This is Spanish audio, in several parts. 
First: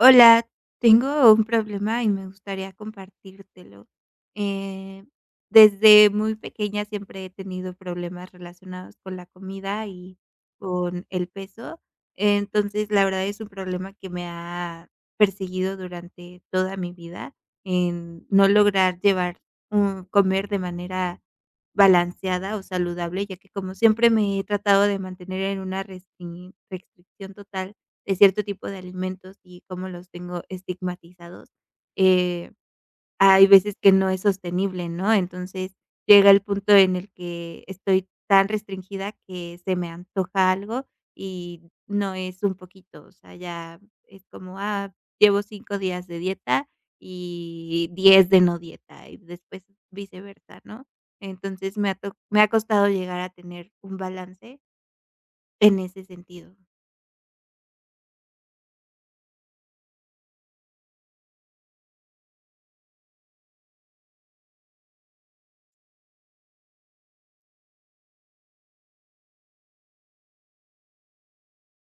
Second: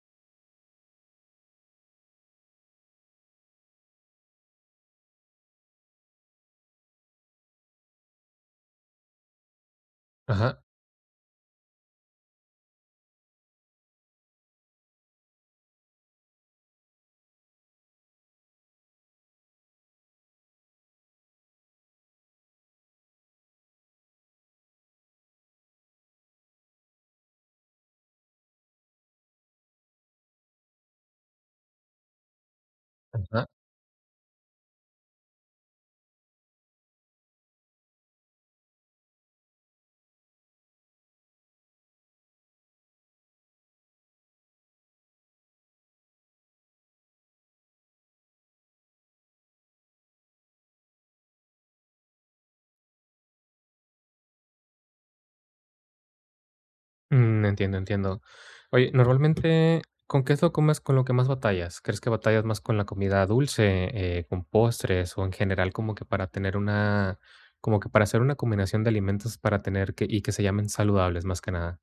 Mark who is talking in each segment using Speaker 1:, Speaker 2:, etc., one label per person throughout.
Speaker 1: Hola, tengo un problema y me gustaría compartírtelo. Eh, Desde muy pequeña siempre he tenido problemas relacionados con la comida y
Speaker 2: Ajá,
Speaker 1: con el peso. Entonces, la verdad es un problema que me ha perseguido durante toda mi vida, en no lograr llevar un comer de manera balanceada o saludable, ya que como siempre me he tratado de mantener en una restricción total de cierto tipo de alimentos y cómo los tengo estigmatizados, eh, hay
Speaker 2: ajá.
Speaker 1: veces que no es sostenible, ¿no? Entonces, llega el punto en el que estoy tan restringida que se me antoja algo y no es un poquito, o sea, ya es como, ah, llevo 5 días de dieta y 10 de no dieta, y después viceversa, ¿no? Entonces, me ha costado llegar a tener un balance en ese sentido.
Speaker 2: Mm, entiendo, entiendo. Oye, normalmente, ¿con qué es lo comes con lo que más batallas? ¿Crees que batallas más con la comida dulce, con postres, o en general como que para tener una, como que para hacer una combinación de alimentos para tener que y que se llamen saludables más que nada?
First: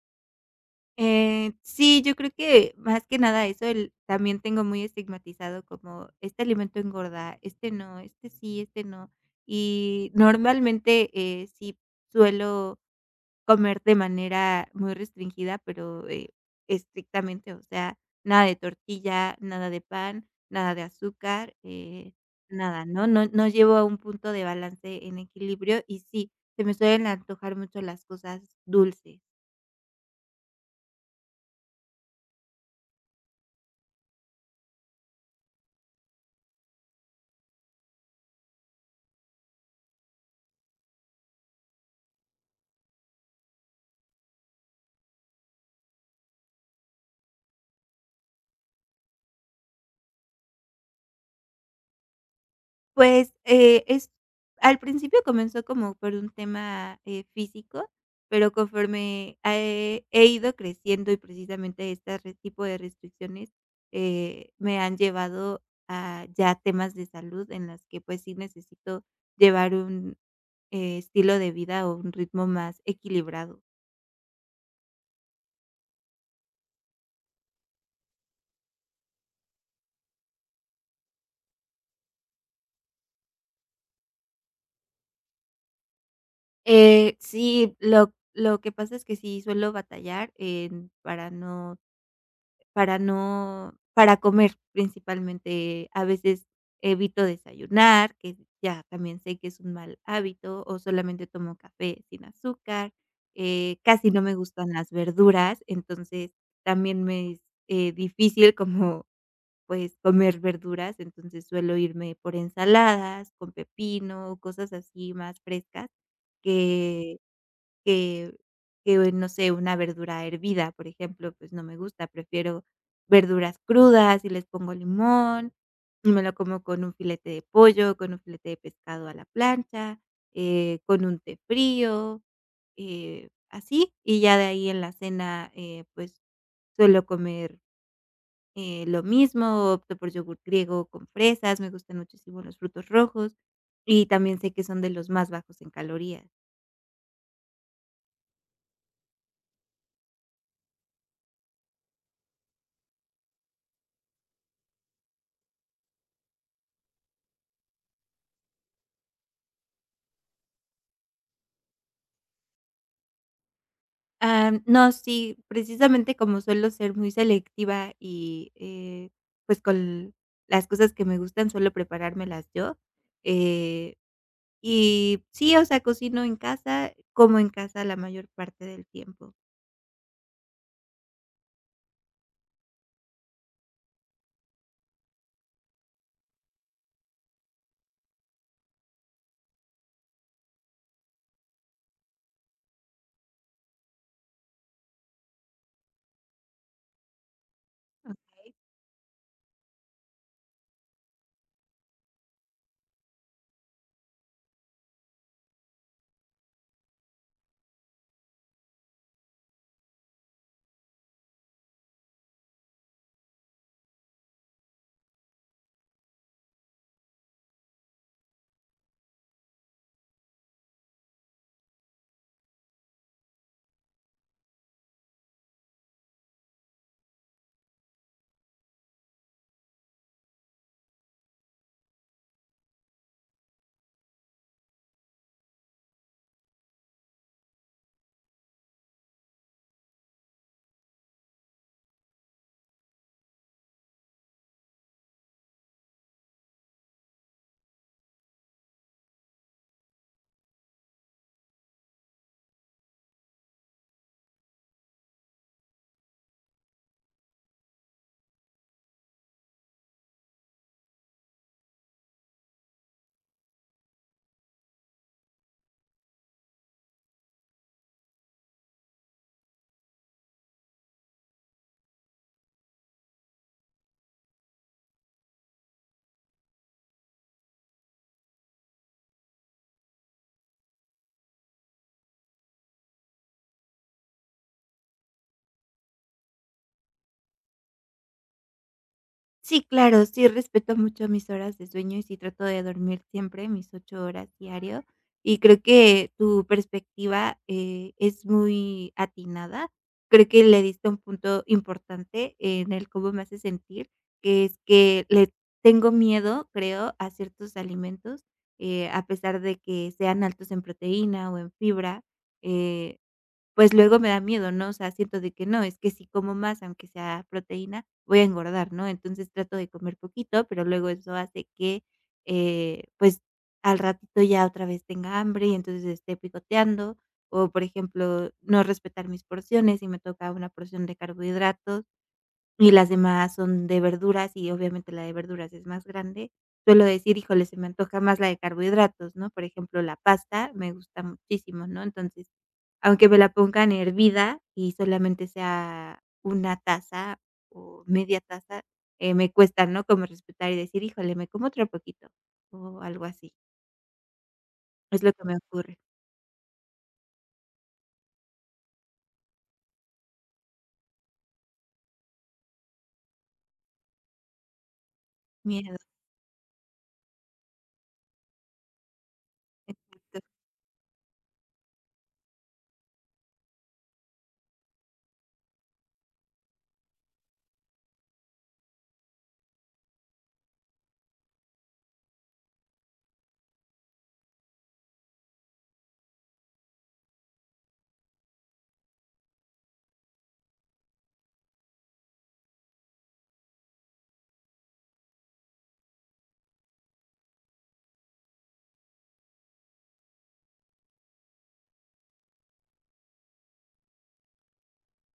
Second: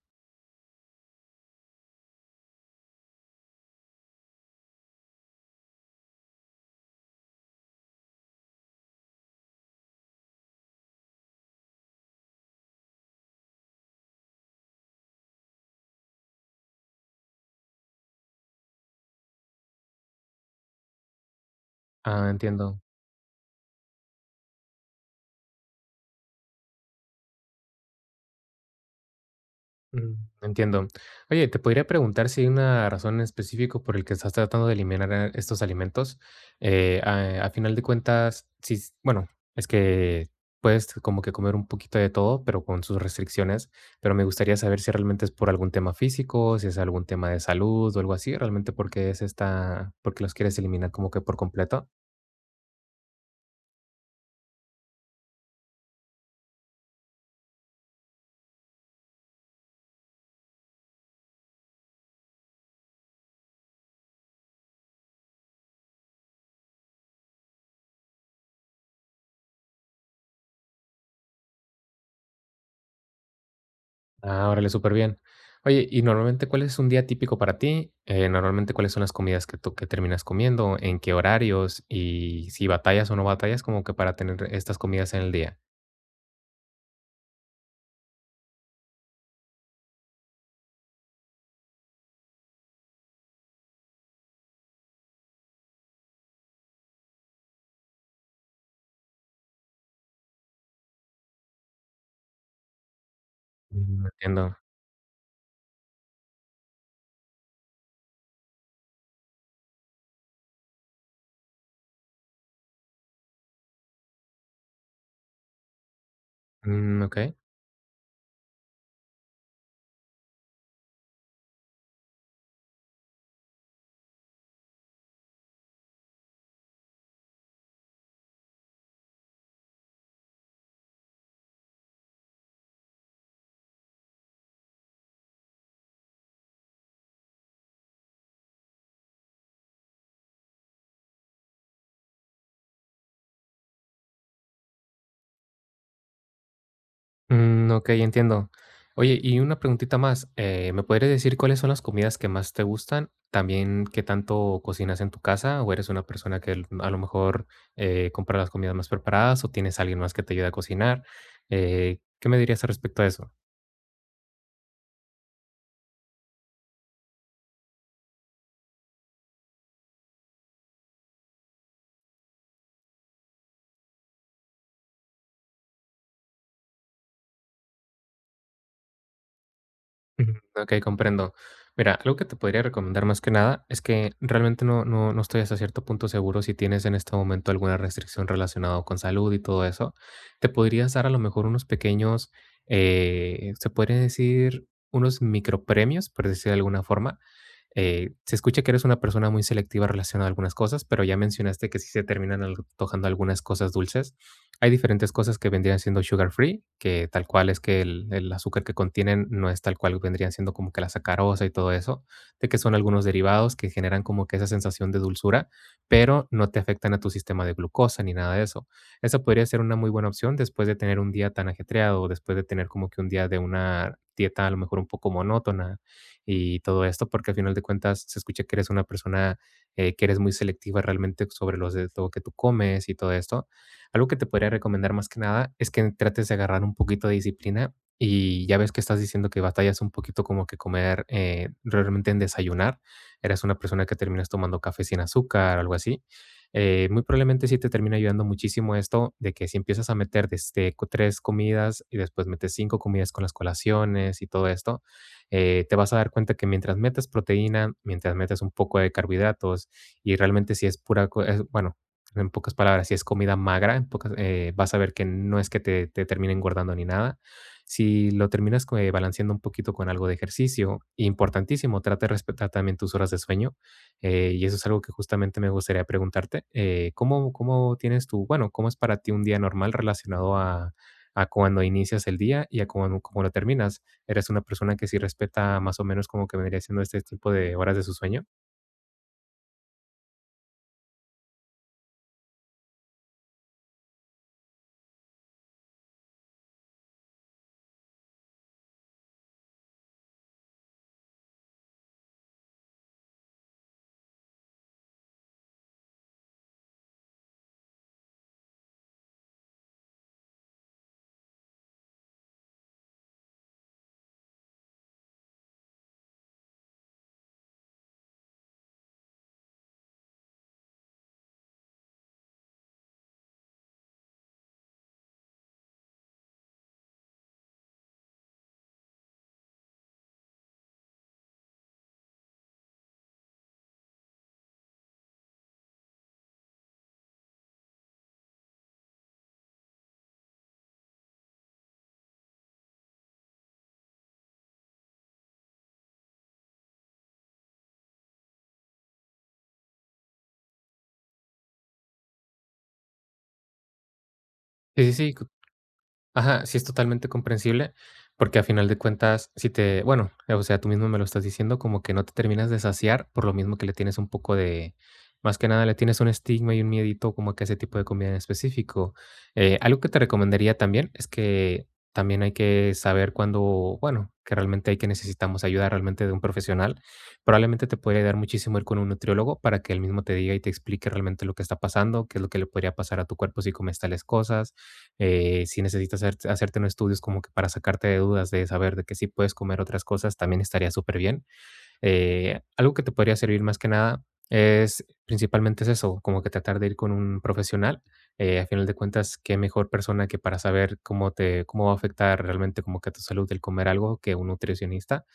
Speaker 1: Sí, yo creo que más que nada eso, el también tengo muy estigmatizado como este alimento engorda, este no, este sí, este no. Y normalmente, sí suelo comer de manera muy restringida, pero, estrictamente, o sea, nada de tortilla, nada de pan, nada de azúcar,
Speaker 2: Ah, entiendo.
Speaker 1: nada, ¿no? No llevo a un punto de balance en equilibrio y sí, se me suelen antojar mucho las cosas dulces.
Speaker 2: Mm, entiendo. Oye, te podría preguntar si hay una razón en específico por el que estás tratando de eliminar estos alimentos. A final de cuentas, sí, bueno, es que puedes como que comer un poquito de todo, pero con sus restricciones. Pero me gustaría saber si realmente es por algún tema físico, si es algún tema de salud o algo así, realmente porque es esta, porque los quieres eliminar como que por completo.
Speaker 1: Pues, es al principio comenzó como por un tema, físico, pero conforme he ido creciendo y precisamente este re tipo de restricciones, me han llevado a ya temas de salud en las que, pues, sí necesito llevar un, estilo de vida o un ritmo más equilibrado.
Speaker 2: Ah, órale, súper bien. Oye, y normalmente, ¿cuál es un día típico para ti? Normalmente, ¿cuáles son las comidas que tú que terminas comiendo? ¿En qué horarios? Y si batallas o no batallas, como que para tener estas comidas en el día.
Speaker 1: Sí, lo que pasa es que sí suelo batallar en para no Para no para comer principalmente, a veces evito desayunar, que ya también sé que es un mal hábito, o solamente tomo café sin azúcar,
Speaker 2: Mm,
Speaker 1: casi no me
Speaker 2: entiendo.
Speaker 1: gustan las verduras, entonces también me es, difícil como, pues, comer verduras, entonces suelo irme por ensaladas, con pepino, cosas así más frescas
Speaker 2: Mm, ok.
Speaker 1: que que que, no sé, una verdura hervida, por ejemplo, pues no me gusta, prefiero verduras crudas y les pongo limón, y me lo como con un filete de pollo, con un filete de pescado a la plancha, con un té frío, así, y ya de ahí en la cena, pues suelo comer, lo mismo, opto por yogur griego con fresas, me gustan muchísimo los frutos rojos y también sé que son de los más bajos en calorías.
Speaker 2: Mm, ok, entiendo. Oye, y una preguntita más. ¿Me podrías decir cuáles son las comidas que más te gustan? También, ¿qué tanto cocinas en tu casa? ¿O eres una persona que a lo mejor compra las comidas más preparadas? ¿O tienes a alguien más que te ayude a cocinar? ¿Qué me dirías al respecto a eso?
Speaker 1: No, sí, precisamente como suelo ser muy selectiva y, pues, con las cosas que me gustan suelo preparármelas yo, eh, y sí, o sea, cocino en casa, como en casa la mayor parte del tiempo.
Speaker 2: Ujú, okey, comprendo. Mira, algo que te podría recomendar más que nada es que realmente no estoy hasta cierto punto seguro si tienes en este momento alguna restricción relacionado con salud y todo eso. Te podrías dar a lo mejor unos pequeños, se podría decir, unos micropremios, por decir de alguna forma. Se escucha que eres una persona muy selectiva relacionada a algunas cosas, pero ya mencionaste que sí se terminan antojando algunas cosas dulces. Hay diferentes cosas que vendrían siendo sugar free, que tal cual es que el azúcar que contienen no es tal cual vendrían siendo como que la sacarosa y todo eso, de que son algunos derivados que generan como que esa sensación de dulzura, pero no te afectan a tu sistema de glucosa ni nada de eso. Esa podría ser una muy buena opción después de tener un día tan ajetreado, o después de tener como que un día de una dieta a lo mejor un poco monótona y todo esto, porque al final de cuentas se escucha que eres una persona que eres muy selectiva realmente sobre los de lo que tú comes y todo esto. Algo que te podría recomendar más que nada es que trates de agarrar un poquito de disciplina, y ya ves que estás diciendo que batallas un poquito como que comer realmente en desayunar. Eres una persona que terminas tomando café sin azúcar o algo así. Muy probablemente sí te termina ayudando muchísimo esto de que si empiezas a meter desde 3 comidas y después metes 5 comidas con las colaciones y todo esto, te vas a dar cuenta que mientras metes proteína, mientras metes un poco de carbohidratos, y realmente si es pura, bueno, en pocas palabras, si es comida magra, vas a ver que no es que te termine engordando ni nada. Si lo terminas balanceando un poquito con algo de ejercicio, importantísimo, trata de respetar también tus horas de sueño. Y eso es algo que justamente me gustaría preguntarte. ¿Cómo tienes tú, bueno, ¿cómo es para ti un día normal relacionado a cuando inicias el día y a cuando, cómo lo terminas? ¿Eres una persona que sí respeta más o menos como que vendría siendo este tipo de horas de su sueño?
Speaker 1: Sí, claro, sí respeto mucho mis horas de sueño y sí trato de dormir siempre mis 8 horas diario. Y creo que tu perspectiva, es muy atinada. Creo que le diste un punto importante en el cómo me hace sentir, que es que le tengo miedo, creo, a ciertos alimentos, a pesar de que sean altos en proteína o en fibra, eh pues luego me da miedo, ¿no? O sea, siento de que no, es que si como más, aunque sea proteína, voy a engordar, ¿no? Entonces trato de comer poquito, pero luego eso hace que, pues al ratito ya otra vez tenga hambre y entonces esté picoteando o, por ejemplo, no respetar mis porciones y me toca una porción de carbohidratos y las demás son de verduras y obviamente la de verduras es más grande. Suelo decir, híjole, se me antoja más la de carbohidratos, ¿no? Por ejemplo, la pasta me gusta muchísimo, ¿no? Entonces aunque me la pongan hervida y solamente sea una taza o media taza, me cuesta, ¿no?, como respetar y decir: "Híjole, me como otro poquito", o algo así.
Speaker 2: Sí,
Speaker 1: Es lo
Speaker 2: sí, sí,
Speaker 1: que me ocurre.
Speaker 2: Ajá, sí, es totalmente comprensible, porque a final de cuentas, si te, bueno, o sea, tú mismo me lo estás diciendo, como que no te terminas de saciar, por lo mismo que le tienes un poco de, más que nada le
Speaker 1: Miedo,
Speaker 2: tienes un estigma y un miedito como que a ese tipo de comida en específico. Algo que te
Speaker 1: exacto.
Speaker 2: recomendaría también es que también hay que saber cuándo, bueno, que realmente hay que necesitamos ayuda realmente de un profesional. Probablemente te podría ayudar muchísimo ir con un nutriólogo para que él mismo te diga y te explique realmente lo que está pasando, qué es lo que le podría pasar a tu cuerpo si comes tales cosas, si necesitas hacerte unos estudios como que para sacarte de dudas de saber de que sí puedes comer otras cosas, también estaría superbién. Algo que te podría servir más que nada es eso, como que tratar de ir con un profesional. A final de cuentas, qué mejor persona que para saber cómo te, cómo va a afectar realmente como que a tu salud el comer algo que un nutricionista.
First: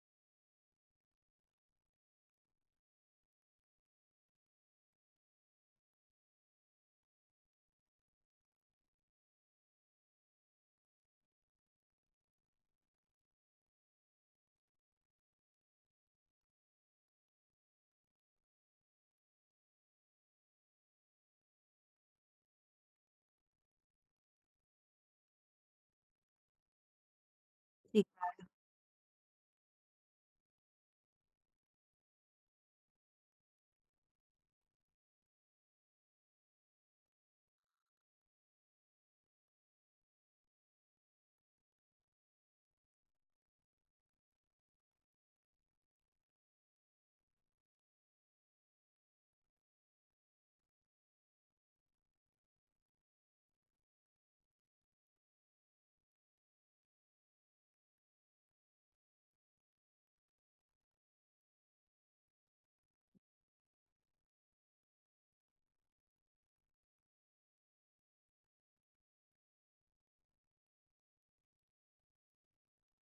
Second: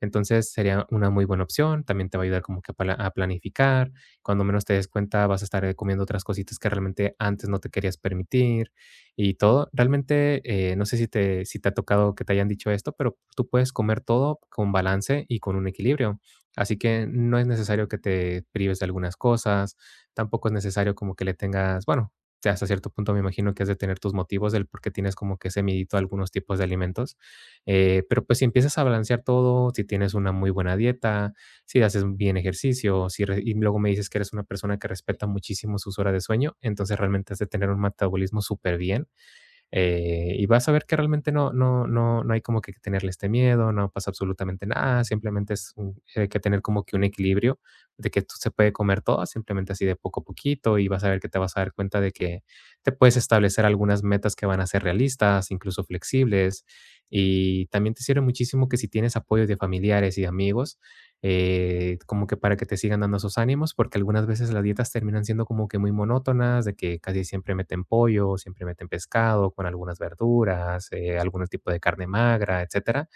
Speaker 2: Entonces sería una muy buena opción, también te va a ayudar como que a planificar, cuando menos te des cuenta vas a estar comiendo otras cositas que realmente antes no te querías permitir, y todo. Realmente, no sé si te ha tocado que te hayan dicho esto, pero tú puedes comer todo con balance y con un equilibrio. Así que no es necesario que te prives de algunas cosas, tampoco es necesario como que le tengas, bueno, hasta cierto punto me imagino que has de tener tus motivos del por qué tienes como que ese miedito a algunos tipos de alimentos.
Speaker 1: Sí.
Speaker 2: Pero pues si empiezas a balancear todo, si tienes una muy buena dieta, si haces bien ejercicio, si re- y luego me dices que eres una persona que respeta muchísimo sus horas de sueño, entonces realmente has de tener un metabolismo súper bien, y vas a ver que realmente no hay como que tenerle este miedo, no pasa absolutamente nada, simplemente hay que tener como que un equilibrio de que tú se puede comer todo, simplemente así de poco a poquito, y vas a ver que te vas a dar cuenta de que te puedes establecer algunas metas que van a ser realistas, incluso flexibles, y también te sirve muchísimo que si tienes apoyo de familiares y amigos, como que para que te sigan dando esos ánimos, porque algunas veces las dietas terminan siendo como que muy monótonas, de que casi siempre meten pollo, siempre meten pescado con algunas verduras, algún tipo de carne magra, etcétera,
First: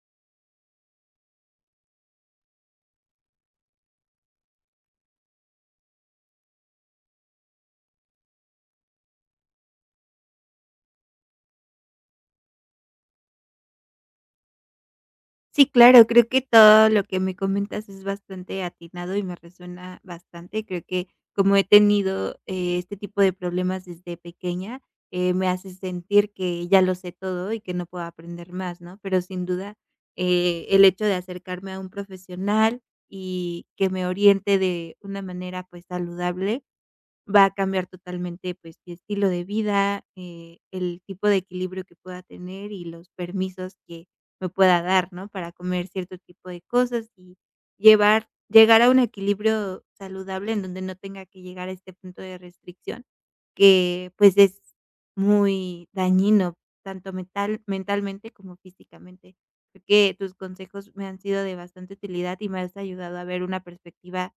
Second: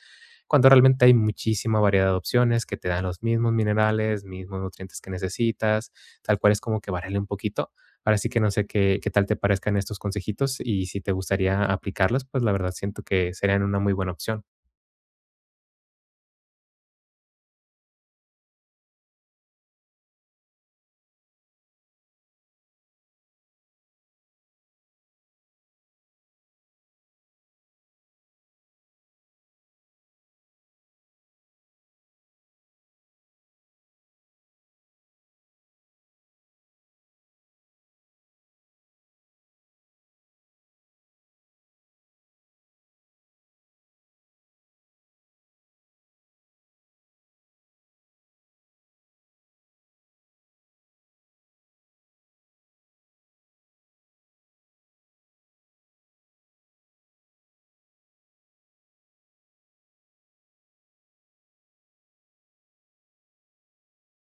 Speaker 2: cuando realmente hay muchísima variedad de opciones que te dan los mismos minerales, mismos nutrientes que necesitas, tal cual es como que variarle un poquito. Ahora sí que no sé qué tal te parezcan estos consejitos y si te gustaría aplicarlos, pues la verdad siento que serían una muy buena opción.
Speaker 1: Sí, claro, creo que todo lo que me comentas es bastante atinado y me resuena bastante. Creo que como he tenido, este tipo de problemas desde pequeña, me hace sentir que ya lo sé todo y que no puedo aprender más, ¿no? Pero sin duda, el hecho de acercarme a un profesional y que me oriente de una manera, pues, saludable va a cambiar totalmente, pues, mi estilo de vida, el tipo de equilibrio que pueda tener y los permisos que me pueda dar, ¿no? Para comer cierto tipo de cosas y llevar llegar a un equilibrio saludable en donde no tenga que llegar a este punto de restricción, que, pues, es muy dañino, tanto mentalmente como físicamente. Creo que tus consejos me han sido de bastante utilidad y me has ayudado a ver una perspectiva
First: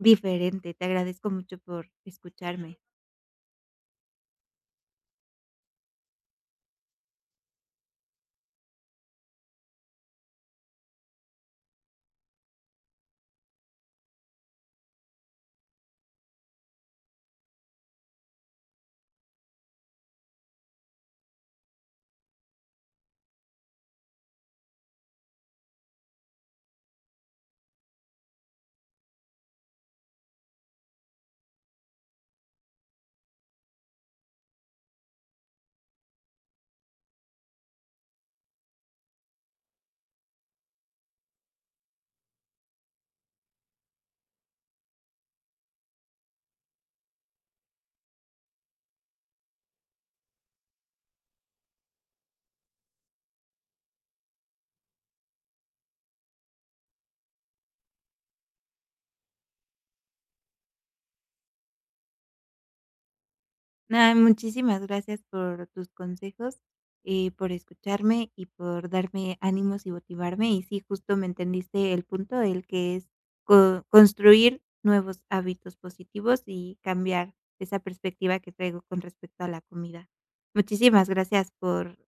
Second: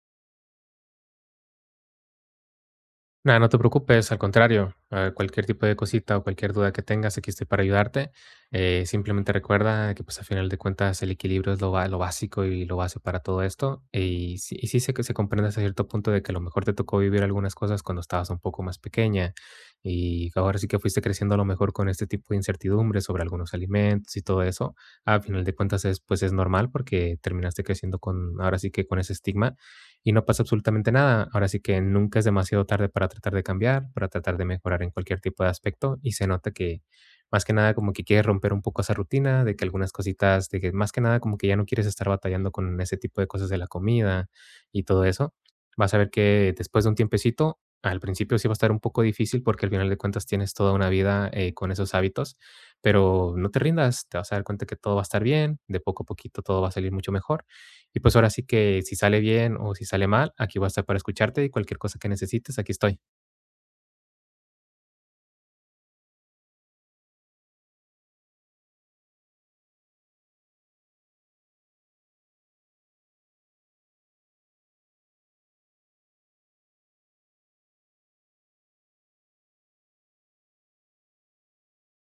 Speaker 1: diferente. Te agradezco mucho por escucharme.
Speaker 2: Nada, no te preocupes, al contrario, cualquier tipo de cosita o cualquier duda que tengas, aquí estoy para ayudarte. Simplemente recuerda que pues a final de cuentas el equilibrio es lo, lo básico y lo base para todo esto. Y sí sé que se comprende hasta cierto punto de que a lo mejor te tocó vivir algunas cosas cuando estabas un poco más pequeña y ahora sí que fuiste creciendo a lo mejor con este tipo de incertidumbre sobre algunos alimentos y todo eso. A final de cuentas es normal porque terminaste creciendo con ahora sí que con ese estigma, y no pasa absolutamente nada. Ahora sí que nunca es demasiado tarde para tratar de cambiar, para tratar de mejorar en cualquier tipo de aspecto, y se nota que más que nada como que quieres romper un poco esa rutina, de que algunas cositas, de que más que nada como que ya no quieres estar batallando con ese tipo de cosas de la comida y todo eso. Vas a ver que después de un tiempecito, al principio sí va a estar un poco difícil porque al final de cuentas tienes toda una vida con esos hábitos, pero no te rindas, te vas a dar cuenta que todo va a estar bien, de poco a poquito todo va a salir mucho mejor, y pues ahora sí que si sale bien o si sale mal, aquí voy a estar para escucharte, y cualquier cosa que necesites, aquí estoy.
Speaker 1: Nada, muchísimas gracias por tus consejos, por escucharme y por darme ánimos y motivarme. Y sí, justo me entendiste el punto, el que es construir nuevos hábitos positivos y cambiar esa perspectiva que traigo con respecto a la comida. Muchísimas gracias por,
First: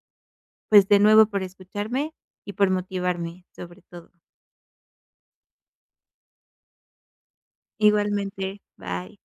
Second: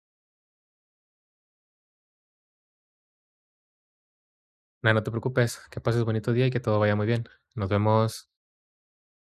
Speaker 1: pues de nuevo, por escucharme y por motivarme, sobre todo.
Speaker 2: Nada, no te preocupes, que pases bonito día y que todo vaya muy bien. Nos vemos.
Speaker 1: Igualmente, bye.